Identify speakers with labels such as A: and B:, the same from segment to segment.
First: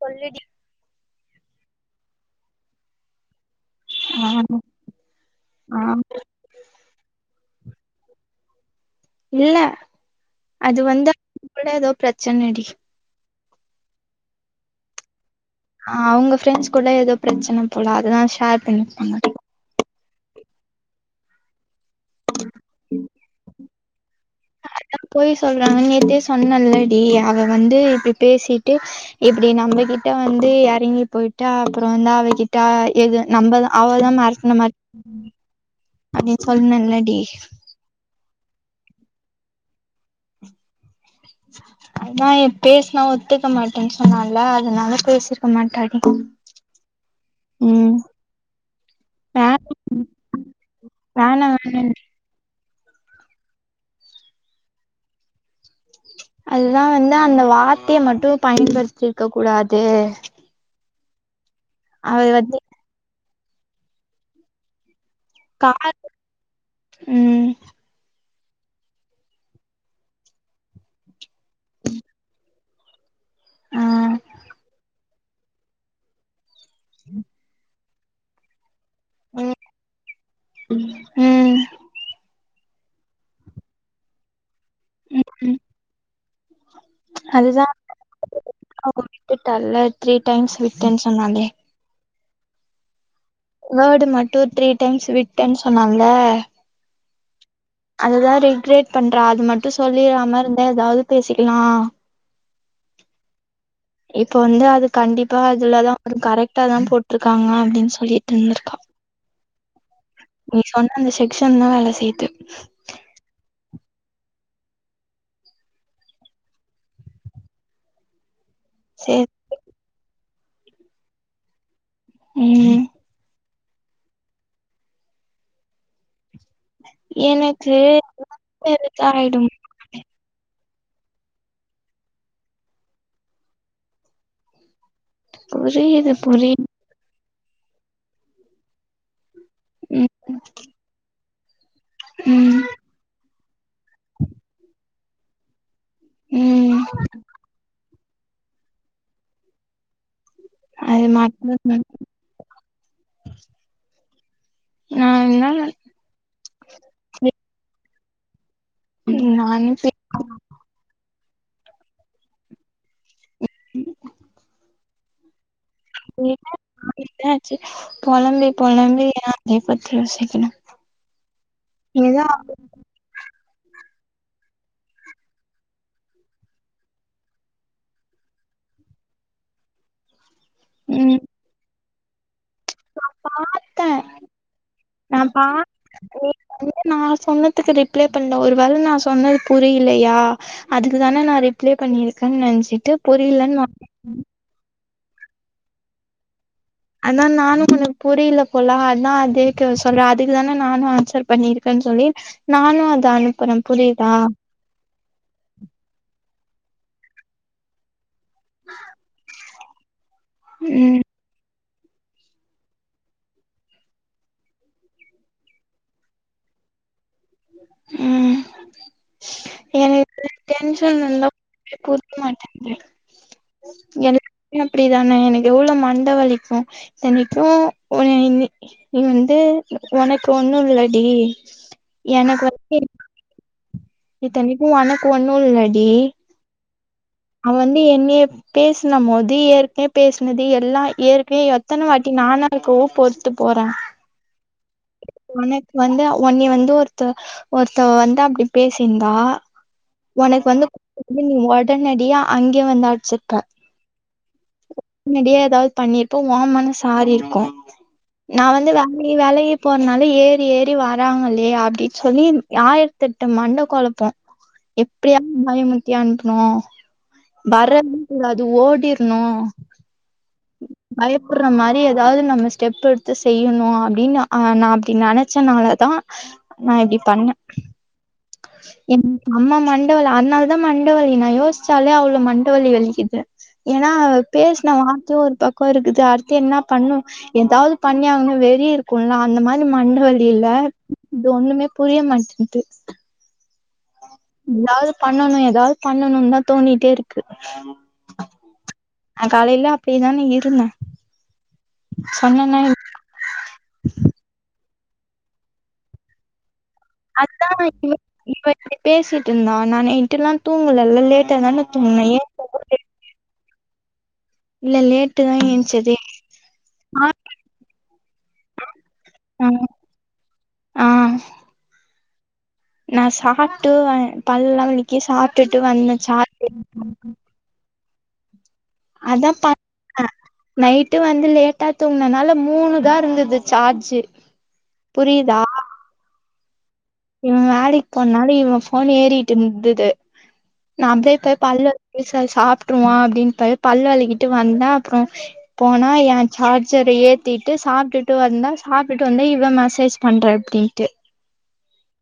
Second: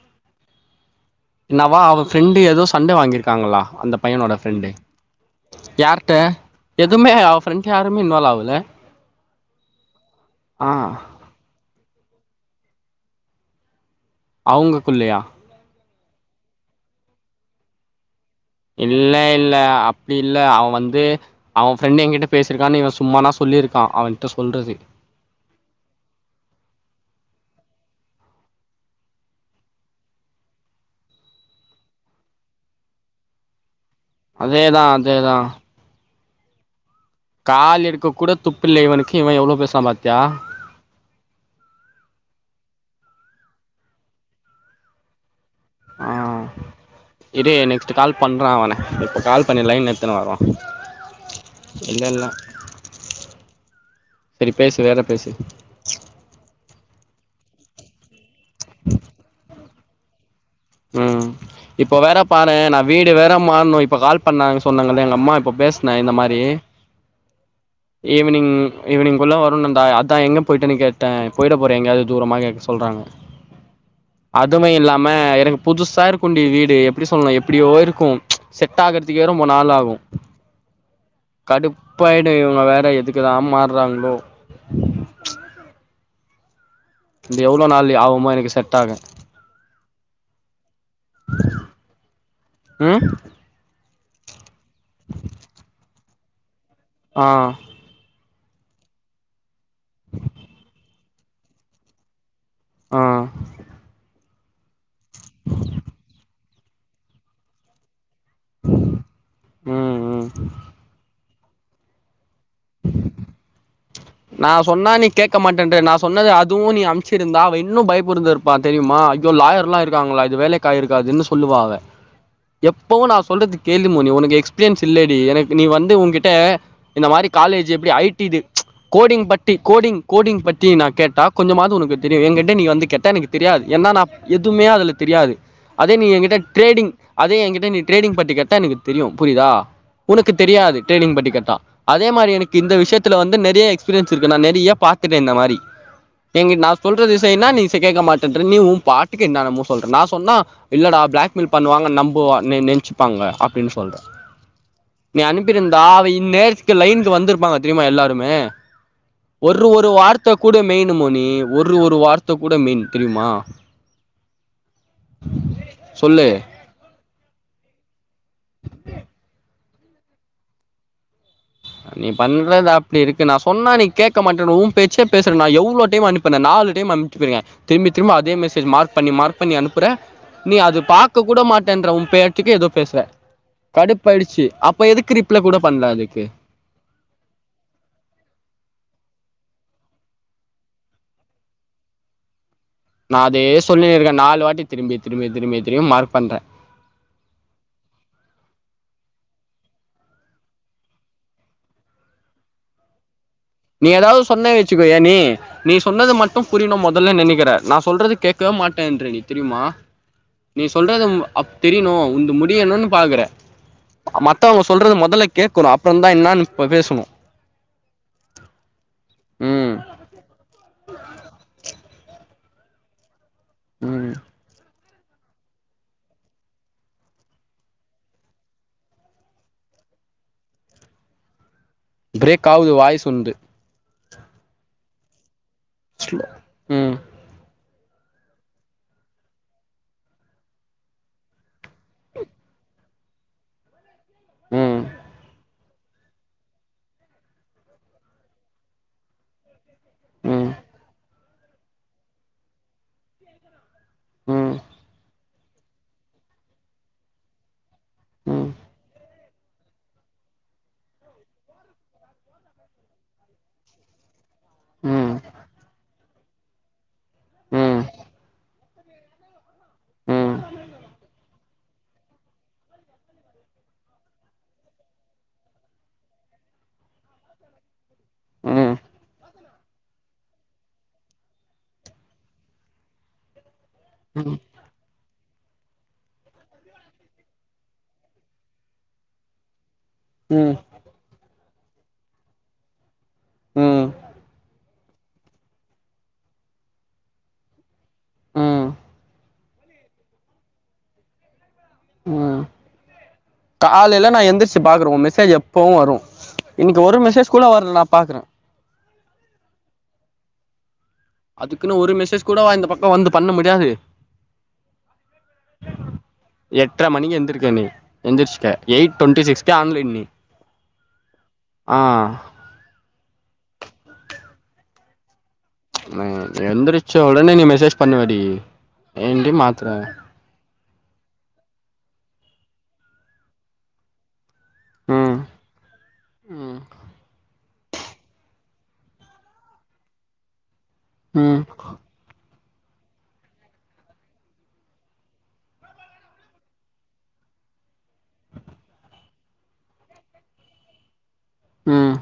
A: சொல்லுடி
B: இன்னாவோ அவ ஃப்ரெண்டு் ஏதோ சண்டே வாங்கியிருக்காங்களா அந்தப்
A: ஆ
B: பையனோட ஃப்ரெண்டு
A: ஆ
B: யார்ட்ட எதுவுமே அவ ஃப்ரெண்ட் யாருமே இன்வால்வ் ஆகல
A: இல்ல அது வந்து அவர் கூட எதோ பிரச்சனடி
B: அவுங்களுக்குள்ளையா
A: ஆ அவுங்க ஃப்ரண்ட்ஸ் கூட ஏதோ பிரச்சனை போல அதுதா ஷேர்
B: இல்ல
A: பண்ணிப்பாங்க
B: இல்ல அப்டி இல்ல அவே வந்து அவை ஃப்ரெண்ட் என்கிட்ட பேசிருக்கான்னு, இவ சும்மானா சொல்லியிருக்கா அவேகிட்ட சொல்றது
A: பொய் சொல்றாங்கன்னு நேத்தே சொன்னல்லடி அவ வந்து இப்டி பேசிட்டு இப்டி நம்மகிட்ட வந்து எறங்கி போயிட்டா அப்பறோ வந்தா அவகிட்ட எது நம்பதா அவ தா மெரட்னா நா மாரி
B: அதேதா அதேதா
A: அதையு சொன்னல்ல டி
B: ஆள் எடுக்க கூடோ துப்பில்ல இவனுக்கு இவே எவ்ளோ பேசுறா பாத்தியா
A: அதா இப் பேசுனா ஒத்துக்க மாட்டேன் சொன்னால்ல அதனால பேசிருக்க மாட்டா
B: ஆ
A: [inaudible]
B: இரு நெக்ஸ்ட்டு கால் பண்ற அவன இப்போ கால்
A: வேணா
B: பண்ணி லைன்ல எடுத்துனு வரோ
A: வேணா வேணான்
B: இல்லல்ல சேரி பேசு வேற பேசு
A: அதுதா வந்து அந்த வார்த்தைய மட்டு பயன்படுத்தி இருக்க கூடாது
B: ம் இப்ப வேற
A: அது
B: பாரே
A: வந்து
B: நா வீடு வேற மாற்னு இப்ப கால் பண்ணாங்க சொன்னாங்கல்ல எங்க அம்மா இப்போ
A: கார்
B: பேசுன இந்த மாரி
A: ம்
B: ஈவ்னிங் ஈவ்னி்ங்குள்ள வருனு அந்தா ஆயா அதா எங்க போயிட்டேன்னு கேட்டே போயிட போற எங்கயாது தூரமா கேக்க சொல்றாங்க
A: [inaudible]
B: அதுமே இல்லாம எனக்கு புதுசா இருக்குன்டி வீடு எப்டி சொல்னு எப்டியோ இருக்கு செட் ஆகறதுக்கே ரொம்ப
A: ம்
B: நாள் ஆகு
A: ம்
B: கடுப்பாயிடு இவுங்க வேற எதுக்குதா மார்றாங்களோ
A: ம்
B: இங்க எவ்ளோ நாள் ஆவுமோ எனக்கு செட் ஆக
A: விட்டுட்டால்ல த்ரீ டைம்ஸ் விட்டேன்னு சொன்னாலே
B: ம்
A: வேர்டு மட்டு த்ரீ டைம்ஸ் விட்டேன்னு சொன்னால்ல
B: ஆ.
A: அதுதான் ரிக்ரேட் பண்றா.. அது மட்டும் சொல்லிராம இருந்தா.. ஏதாவது பேசிக்கலாம்!
B: ஆ
A: இப்ப வந்து அது கண்டிப்பா அதுலதான் ஒரு கரெக்ட்டாதான் போட்ருக்காங்க அப்டின்னு சொல்லி இல்லப்பா
B: ம் ம்
A: நீ சொன்ன அந்த செக்க்ஷன்தான் வேல செய்யுது!
B: நா சொன்னா நீ கேக்க மாட்டேன்ட! நான் சொன்னது அதுவும் நீ அமுச்சிருந்தா அவ இன்னும் பயமுறுந் அப்பா தெரியுமா? ஐயோ
A: சேரி
B: லாயர்ல்லாம் இருக்காங்களா? இது வேலைக்கு ஆய் இருக்காதுன்னு சொல்லுவா அவ!
A: ம்
B: எப்பவும் நான் சொல்றது கேளு மொதல்ல.. உனக்கு எக்ஸ்பீரியன்ஸ் இல்லடி! எனக்கு.. நீ வந்து உன்கிட்ட.. இந்த மாரி காலேஜ்
A: எனக்கு
B: எப்டி? ஐடி விங்.. கோடிங்
A: ஆயிடும்
B: பத்தி.. கோடிங்.. கோடிங் பத்தி நான் கேட்டா... கொஞ்சமாவது உனக்கு தெரியும், என் கிட்ட நீ வந்து கேட்டா.. எனக்கு தெரியாது! ஏன்னா நா... எதுவுமே அதுல தெரியாது! அதே நீ
A: புரியுது
B: எங்கிட்ட
A: புரியுது
B: ட்ரேடிங்... அதே என்கிட்ட நீ ட்ரேடிங் பத்தி கேட்டா... எனக்கு தெரியும்! புரிதா?
A: ம்
B: உனக்கு தெரியாது டிரேடிங் பட்டி கேட்டா... அதே மாரி எனக்கு
A: ம்
B: இந்த விஷயத்துல வந்து நெறய எக்ஸ்பீரியன்ஸ் இருக்கு! நான் நெறைய பாத்துட்டேன் இந்த மாரி! எங்கிட்ட.. நா
A: ம்
B: சொல்றது செய்ன்னா நீ கேக்க மாட்டேன்ற! நீ உன் பாட்டுக்கு என்னனமோ சொல்ற.. நா சொன்னா.. இல்லடா..
A: அது
B: பிளாக் மெயில்
A: மட்டும்
B: பண்ணுவாங்க நம்புவா நென் நென்ச்சுப்பாங்க, அப்டின்னு சொல்ற
A: நா
B: நீ
A: என்ன
B: அனுப்பியிருந்தா.. அவ இந்நேர்த்துக்கு லைனுக்கு வந்திருப்பாங்க தெரியுமா? எல்லாருமே! ஒரு
A: நானு
B: ஒரு.. வார்த்த கூட மெயினு மோனி.. ஒரு.. ஒரு வார்த்த கூட மெயினு.. தெரியுமா? சொல்லு
A: பொலம்பி பொலம்பி ஏன் அத பத்தி யோசிக்கணும்!
B: நீ பண்ணறது அப் அப்டியிருக்கு! நா சொன்னா நீ கேக்க மாட்ற உன் பேச்சே பேசற நா எவ்ளோ டைம் அனுப்புன.. நாலு டைம் அனுப்பிச்சிட்ருக்கேன்! திரும்பி திரும்ப அதே மெசேஜ் மார்க் பண்ணி மார்க் பண்ணி அனுப்புற நீ அது
A: ம்
B: பாக்க கூட மாட்டேன்ற உன் பேய்த்க்கு ஏதோ பேசுவே
A: பாத்தே
B: கடுப்பாயிடுச்சு அப்ப எதுக்கு ரிப்ளை கூட பண்ல அதுக்கு
A: அது மாறி நா சொன்னதுக்கு ரிப்ளை பண்ல ஒரு வேல நா சொன்னது புரிலையா அதுக்கு தான நான் ரிப்ளை பண்ணியிருக்கேன்ன்னு நென்ச்சிட்டு
B: நான் அதே சொல்லினுருக்கேன் நாலு வாட்டி திரும்பி திரும்பி திரும்பி திரும்பி மார்க் பண்றன்
A: அதான் நானும் உனக்கு புரில போலா அதான் அதேக்கு சொல்றேன் அதுக்கு தான நானும் ஆன்சர் பண்ணியிருக்கேன்னு சொல்லி நானும் அத அனுப்புறன்
B: நீ ஏதாவது சொன்ன வச்சுக்க ஏ நீ நீ சொன்னது மட்டும் புரியணும் முதல்ல நெனைக்கிற நா சொல்றது கேட்கவே மாட்டேன்ற நீ தெரியுமா நீ
A: ம்
B: சொல்றது அப் தெரியணும் உன்து முடியணும்ன்னு பாக்குற மத்தவங்க சொல்றது முதல்ல கேக்கணும் அப்புறம் தான் என்னான்னு பேசணும்
A: ம்
B: ம்
A: எனக்கு டென்ஷன் வந்தா புரியமாட்டன்து
B: ம்
A: எனக்கு [inaudible] அப்டிதானே எனக்கு எவ்ளோ மண்ட வலிக்கும் இத்தனைக்கும் நீ வந்து ஒனக்கு ஒண்ணும் இல்லடி
B: பிரேக் ஆவுது வாய்ஸ் உன்து
A: இத்தனிக்கும் ஒனக்கு ஒண்ணும் இல்லடி
B: ம்
A: அவன் வந்து என்னைய பேசுன மோது ஏற்கனே பேசுனது எல்லாம் ஏற்க்னே எத்தன வாட்டி நானா இருக்கவும் பொறுத்து போறேன்
B: ம்
A: உனக்கு வந்து ஒன்னி வந்து ஒருத்த ஒருத்தவ வந்து அப்டி பேசியிருந்தா உனக்கு
B: ம்
A: வந்து நீ உடனடியா அங்கே வந்து அடிச்சிருப்ப
B: ம்
A: முன்னடியே ஏதாவது பண்ணிருப்ப வொ மனசு ஆரிருக்கும் நா
B: ம்
A: வந்து வெலகி வெலகி போறனால ஏறி ஏறி வா ராங்களே அப்டின்னு சொல்லி ஆயிரத்தி எட்டு மண்ட கொழப்போ
B: ம்
A: எப்டியாவ பயமுத்தி அனுப்பனு
B: ம்
A: வரவே
B: ம்
A: கூடாது ஓடிர் னோ பயப்படுற மாரி ஏதாவது நம்ம ஸ்டெப் எடுத்து செய்யணு அப்டின்னு அ நா அப்டி நெனைச்சனால தா நா இப்டி பண்ணே
B: ம்
A: எனக்கு அம்மா மண்டவலி அதனால தா மண்டவலி நா யோசிச்சாலே அவ்ளவு மண்டவலி வலிக்குது ஏன்னா அவே
B: ம்
A: பேசின வார்த்தையு ஒரு பக்கோ இருக்குது அடுத் து என்ன பண்ணு ஏதாவது பண்ணியாகனு வெறி இருக்குலா அந்த மாரி மண்ட வலில்ல
B: ம்
A: இது ஒண்ணுமே புரிய மாட்டேன்து
B: ம்
A: ஏதாவது பண்ணணு ஏதாவது பண்ணணு தா தோணிட்டே இருக்கு
B: ம்
A: நா காலையில அப்டிதானே இருந்தே சொன்னேனா
B: காலேல நா எந்திருச்சு பாக்றே உ மெசேஜ் எப்பவு வரு இன்னைக்கு ஒரு மெசேஜ் கூட வர்றல நா பாக்கறே
A: பேசிட்டுருந்தா நா நைட்டெல்லா தூங்கலல்ல லேட்
B: அதுக்குன்னு ஒரு மெசேஜ் கூடவ இந்த பக்கோ வந்து பண்ண முடியாது
A: இல்ல லேட்டு தா எஞ்சதே
B: எட்டரை மணி எந்திருக்கே நீ எந்திரிருச்ட எயிட் டொண்ட்டி சிக்ஸ்கே ஆன்லைன் நீ
A: ஆ
B: ஆ
A: நா சாப்ட்டு பல்லெல்லா வெளக்கி சாப்ப
B: மே எந்தருச்ச உடனே நீ மெசேஜ் பண்ணுவடி
A: அதா
B: ஏன்டி
A: ப
B: மாத்துற
A: ன நைட்டு வந்து லேட்டா தூங்கினதுனால மூணுதா இருந்தது சார்ஜு
B: ம்
A: புரியுதா
B: ம்
A: இவ வேலைக்கு போனாலு இவ ஃபோன் ஏறிட்டு இருந்துது நா அப்டியே போய்
B: ம்
A: பல்ல விசா சாப்பிருவோ அப்டின்னு போய் பல்லு வெளக்கிட்டு வந்த அப்புறோ போனா என் சார்ஜரை ஏத்திட்டு சாப்புட்டுட்டு வந்தா சாப்புட்டுட்டு வந்தா இவ மெசேஜ் பண்றே அப்டின்ட்டு
B: ம்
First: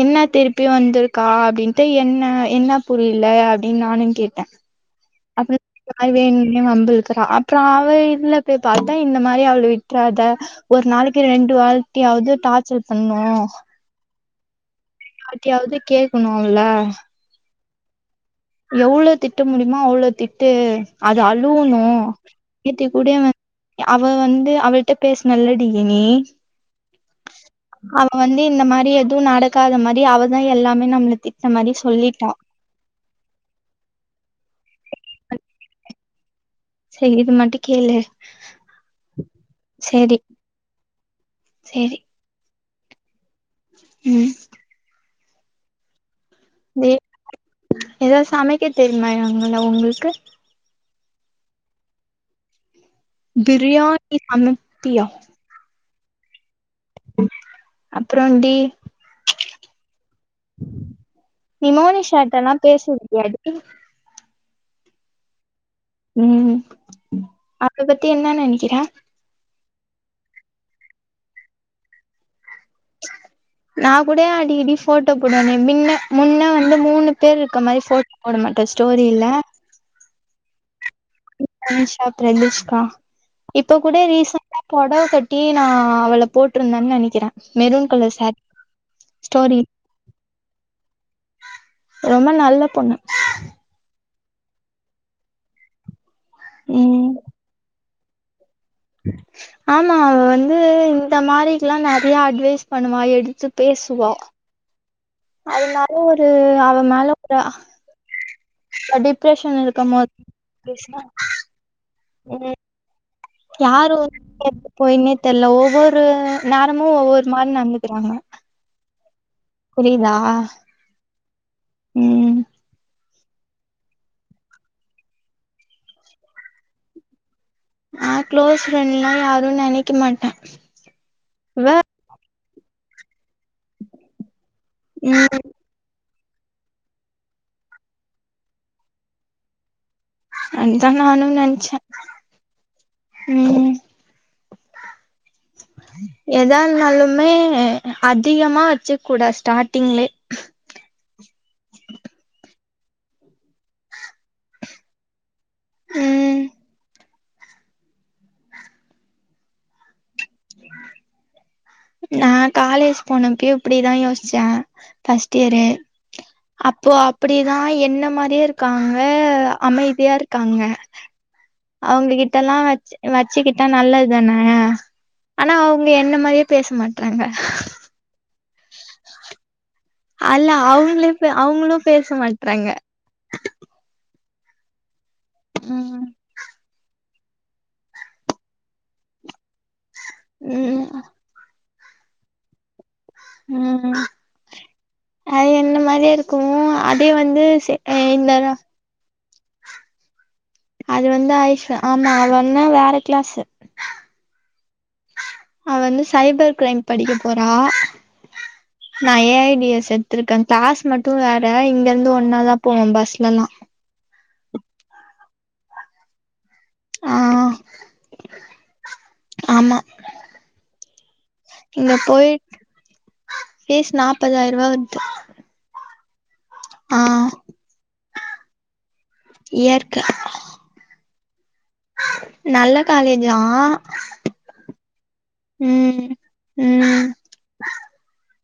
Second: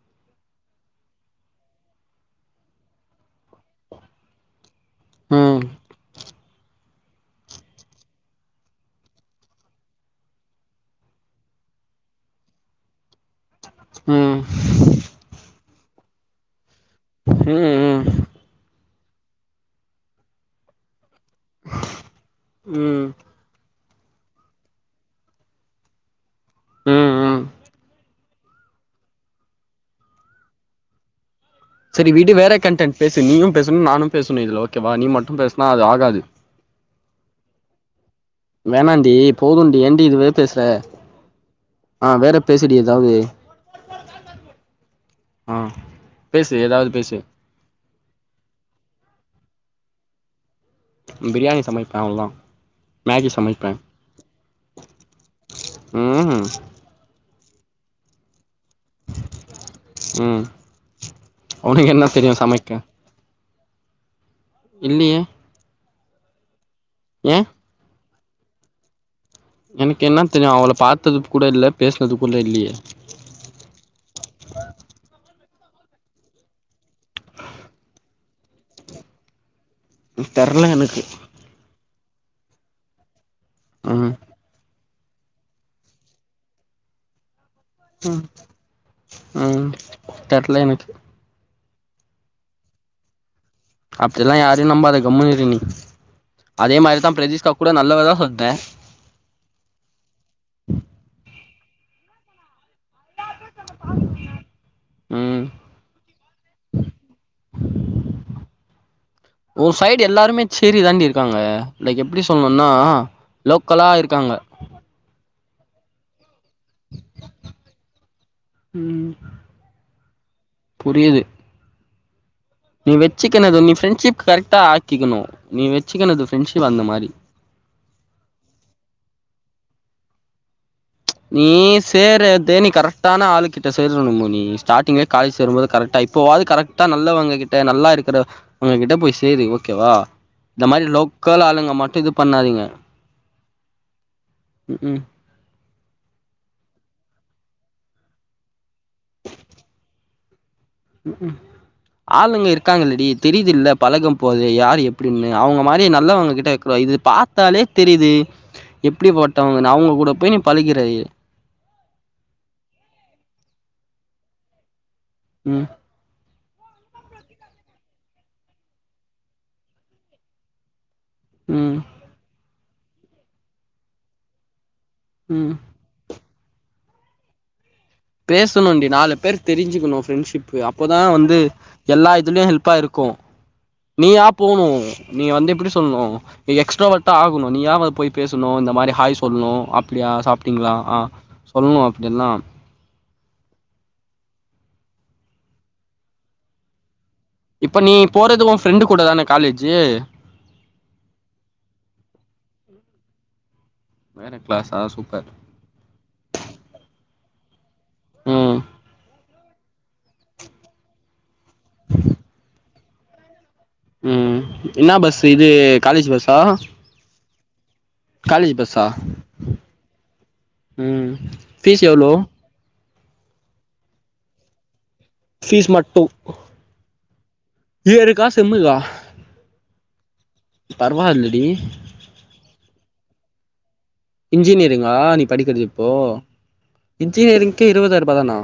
A: என்ன திருப்பி வந்திருக்கா அப்டின்னுட்டு என்ன என்ன புரியல அப் படின்னு நானு கேட்ட
B: ம்
A: அப்புற
B: ம்
A: [unintelligible] வம்பிளுக்கற அப் ட்ராவையிதுல போய் பாத்தா இந்த மாரி அவள விட்டுறாத ஒரு நாளைக்கு ரெண்டு வாட்டியாவது டார்ச்சல் பண்ணனு
B: ம்
A: யார்ட்டியாவது கேக்கணு அவள
B: ம் ம்
A: எவ்ளோ திட்ட முடியுமோ அவ்ளோ திட்டு அது அழுவணு நேத்தி கூட இவ அவ வந்து அவள்ட்ட பேசுனல்லடி நீ
B: ம் ம் ம்
A: அவ் வ வந்து இந்த மாரி எதுவு நடகாத மாரி அவதா எல்லாமே நம்மள திட்ன மாரி
B: சரி
A: சொல்லிட்டா
B: விடு வேற கண்டென்ட் பேசு நீயு பேசணு நானு பேசணு இதில ஓகேவா நீ மட்டு பேசினா அது ஆகாது
A: செரி இது மட்டு கேளு
B: வேணாண்டி போது டி ஏன்டி
A: சேரி
B: இதுவே பேசற
A: சேரி
B: ஆ வேற பேசிடி ஏதாவது
A: ம்
B: ஆ பேசு ஏதாவது
A: ஏ
B: பேசு
A: ஏதாவது சமைக்க தெரியுமா எங்கல உங்ளுக்கு.
B: பிரியாணி சமைப்பே அவ்ள்தா
A: பிரியாணி சமைப்பியா
B: ம் ம்
A: அப்றோன் டி
B: ம்
A: நீ
B: உனக்கு என்ன தெரியு
A: மோனிஷாட்டல்லா
B: சமைக்க
A: பேசிற்கியாடி
B: இல்லயே
A: ம்.
B: ஏ
A: அவள பத்தி என்ன நினைக்கிறே.
B: எனக்கு என்ன தெரியு அவள பாத்தது கூட இல்ல, பேசினது கூட இல்லையே.
A: நா கூட அடிக்கடி ஃபோட்டோ போடுவனே, மின்ன முன்ன வ ந்து மூணு பேர் இருக்க மாரி ஃபோட் போட மாட்டே ஸ்டோரில,
B: தெர்ல எனக்கு
A: [inaudible] ப்ரனிஷா பிரதிஷ்கா இப்ப கூட
B: ம்
A: ரீசன் டா பொடவ கட்டி நா அவள போட்ருந்தன் நெனைக்கிறே மெரூன் கலர் சே [inaudible] ஸ்டோரி
B: ம் தெர்ல எனக்கு
A: ரொம்ப நல்ல பொண்ணு
B: அப்டில்லா யாரையு நம்பாத கம்மமுனு இரு நீ. அதே மாதிரிதா
A: ம்.
B: பிரதீஷ்கா கூட நல்லவதா சொன்னே.
A: [unintelligible] ஆமா அவ வந்து இந்த மாரிக்லா நெறைய அட்வைஸ் பண்ணுவா, எடுத்து பேசுவா.
B: ம்
A: அதனால ஒரு அவ மேல ஒரு டிப்ரெஷன்ல
B: ஒரு
A: இருக்கும்
B: சைடு
A: போது
B: எல்லாருமே சேரி தாண்டி இருக்காங்க லைக் எப்டி
A: [inaudible] ம்.
B: சொல்ணுன்னா லோக்கலா
A: யாரு
B: இருக்காங்க
A: [inaudible] பொய்யின்னே தெர்ல. ஒவ்வொரு நேரமு ஒவ்வொரு மாரி நடந்துகிறாங்க.
B: ம்
A: புரியுதா
B: புரியுது
A: ம்
B: நீ வச்சுக்கணு இது வ நீ ஃப்ரெண்ட்ஷிப் கரெக்ட்டா ஆக்கிக்கணு நீ வச்சுக்கனது ஃப்ரெண்ட்ஷிப் அந்த மாரி
A: ஆ க்ளோஸ் ஃப்ரெண்ட்லா யாரும் நெனைக்க மாட்டே
B: நீ
A: இவ
B: சேர்ரதே நீ கரெக்ட்டான ஆளு கிட்ட சேர்ல அம்மு நீ ஸ்டாட்டிங்கே காலேஜ்
A: ம்
B: சேரும்போது கரக்ட்டா இப்போவாது கரெக் ட்டா நல்லவங்ககிட்ட நல்லா இருக்கிற அவங்ககிட்ட போய் சேரு ஓக்கேவா இந்த மாரி
A: அதுதா நானு
B: லோக்கல் ஆளுங்க
A: நெனச்சே
B: மட்டு இது பண்ணாதீங்க
A: ம்
B: ம்ஹூம்
A: எதா இருந்தாலுமே அதிகமா வச்சு கூடா ஸ்டார்ட்டிங்லே
B: ம்ஹூம் ஆளுங்க இருக்காங்க இல்லடி தெரியுதுல்ல பழகம் போதே யாரு எப் டின்னு அவுங்க மாரி நல்லவங்க
A: ம்
B: கிட்ட வெக்கிற இது பாத் தாலே தெரியுது எப்டி பட்டவங்கனு அவுங்க கூட போய் நீ பழகிர்ற
A: நா காலேஜ் போனப்பயு இப்டிதா யோசிச்சே ஃபஸ்ட்டியரு
B: ம்
A: அப்போ அப்டிதா என்ன மாரியே இருக்காங்க அமைதியா இருக்காங்க
B: ம்
A: அவுங்ககிட்டெல்லா வச் வச்சுக்கிட்டா நல்லது தானே
B: ம்
A: ஆனா அவு ங்க என்ன மாரியே பேச மாட்றாங்க
B: பேசணுன்டி நாலு பேர் தெரிஞ்சுக்கணு
A: அல்ல
B: ஃபிரெண்ட்ஷிப்பு அப்போதா
A: அவங்களே
B: வந்து
A: அவங்களு பேச
B: எல்லா இதுலயு
A: மாட்றாங்க
B: ஹெல்ப்பா இருக்கு நீயா போணு நீ வந்து எப்டி சொல்ணு
A: ம்
B: நீ எக்ஸ்ட்ரா வ ஆகணு நீயாவ போய் பேசணு இந்த மாரி ஹாய் சொல்ணு அப்பிடியா சாப்ட்டீங்ளா ஆ
A: ம்
B: சொல்ணு அப்பிடியெல்லாம்
A: ம் அது என்ன மாரியே இருக்குமோ அதே வந்
B: இப்ப நீ போறது உ ஃப்ரெண்டு கூட தான காலேஜு
A: அது வந்து ஆய்ஷா ஆமா அவ அனா வேற க்ளாஸு
B: வேற க்ளாஸா சூப்பர்
A: அவ வந்து சைபர் க்ரைம் படிக்க போறா
B: ம்
A: நா ஏ ஐ டி எஸ் எத் துருக்கே க்ளாஸ் மட்டு வேற இங்க இருந்து ஒன்னாதா போவோ பஸ்லெல்லா
B: ம் இன்னா பஸ்ஸு இது காலேஜ் பஸ்ஸா
A: ஆ
B: காலேஜ் பஸ்ஸா
A: ஆமா
B: ம் ஃபீஸ்
A: இங்க
B: எவ்ளோ
A: போய்ட் ஃபீஸ் நாப்பதாயிருபா வர்து
B: ஃபீஸ் மட்டு இயருக்கா செம்முக்கா
A: இயர்க்கு
B: பருவா இல்லடி
A: நல்ல காலேஜ்தா
B: இன்ஜினியரிங்கா நீ படிக்கிற்து இப்போ
A: ம்
B: இன்ஜினியரிங்க்கு இருவதாயிருபாதானா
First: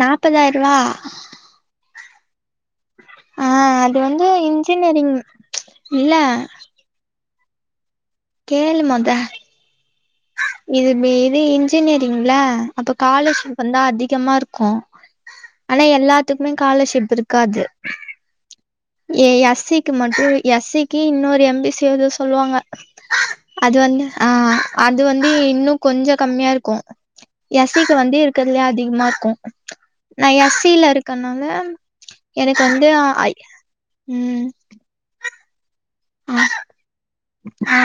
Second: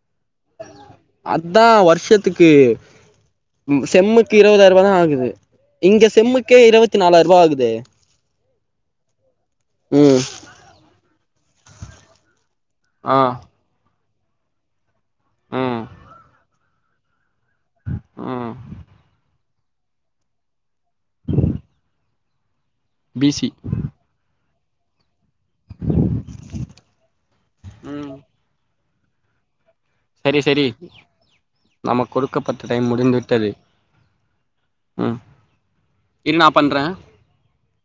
A: நாப்பதாயிருவா
B: அத்தா வருஷத்துக்கு
A: ஆ
B: ம்
A: அது வந்து
B: செம்முக்கு இருவதாயிருபாதான
A: இன்ஜினியரிங்
B: ஆகுது இங்க
A: இல்ல
B: செம்முக்கே இருவத்தி நாலாயிருபா ஆகுதே
A: கேளு மொத
B: ம்
A: இது வே இது இன்ஜினேரிங்ல அப்போ
B: ஆ
A: காலேஜ் வந்தா அதிகமா இருக்கு
B: ம்
A: ஆனா எல்லாத்துக்குமே காலர்ஷிப் இருக்காது
B: அ
A: ஏ எஸ் சி க்கு மட்டு எஸ் சி க்கு இன்னொரு எம் பி சி எதோ சொல்லுவாங்க
B: பி சி
A: அது வந்து ஆ அது வந்து இன்னு கொஞ்சு கம்மியா இருக்கு எஸ் சி க்கு
B: ம்
A: வந்து இருக்கிற்துல்யே அதிகமாருக்கு
B: செரி செரி நமக் குடுக்கப்பட்ட
A: எனக்கு வந்து
B: டைம் முடிந்து
A: ஐ
B: விட்டது
A: ம்
B: ம் இரு
A: ஆ
B: நா பண்றே
A: ஆ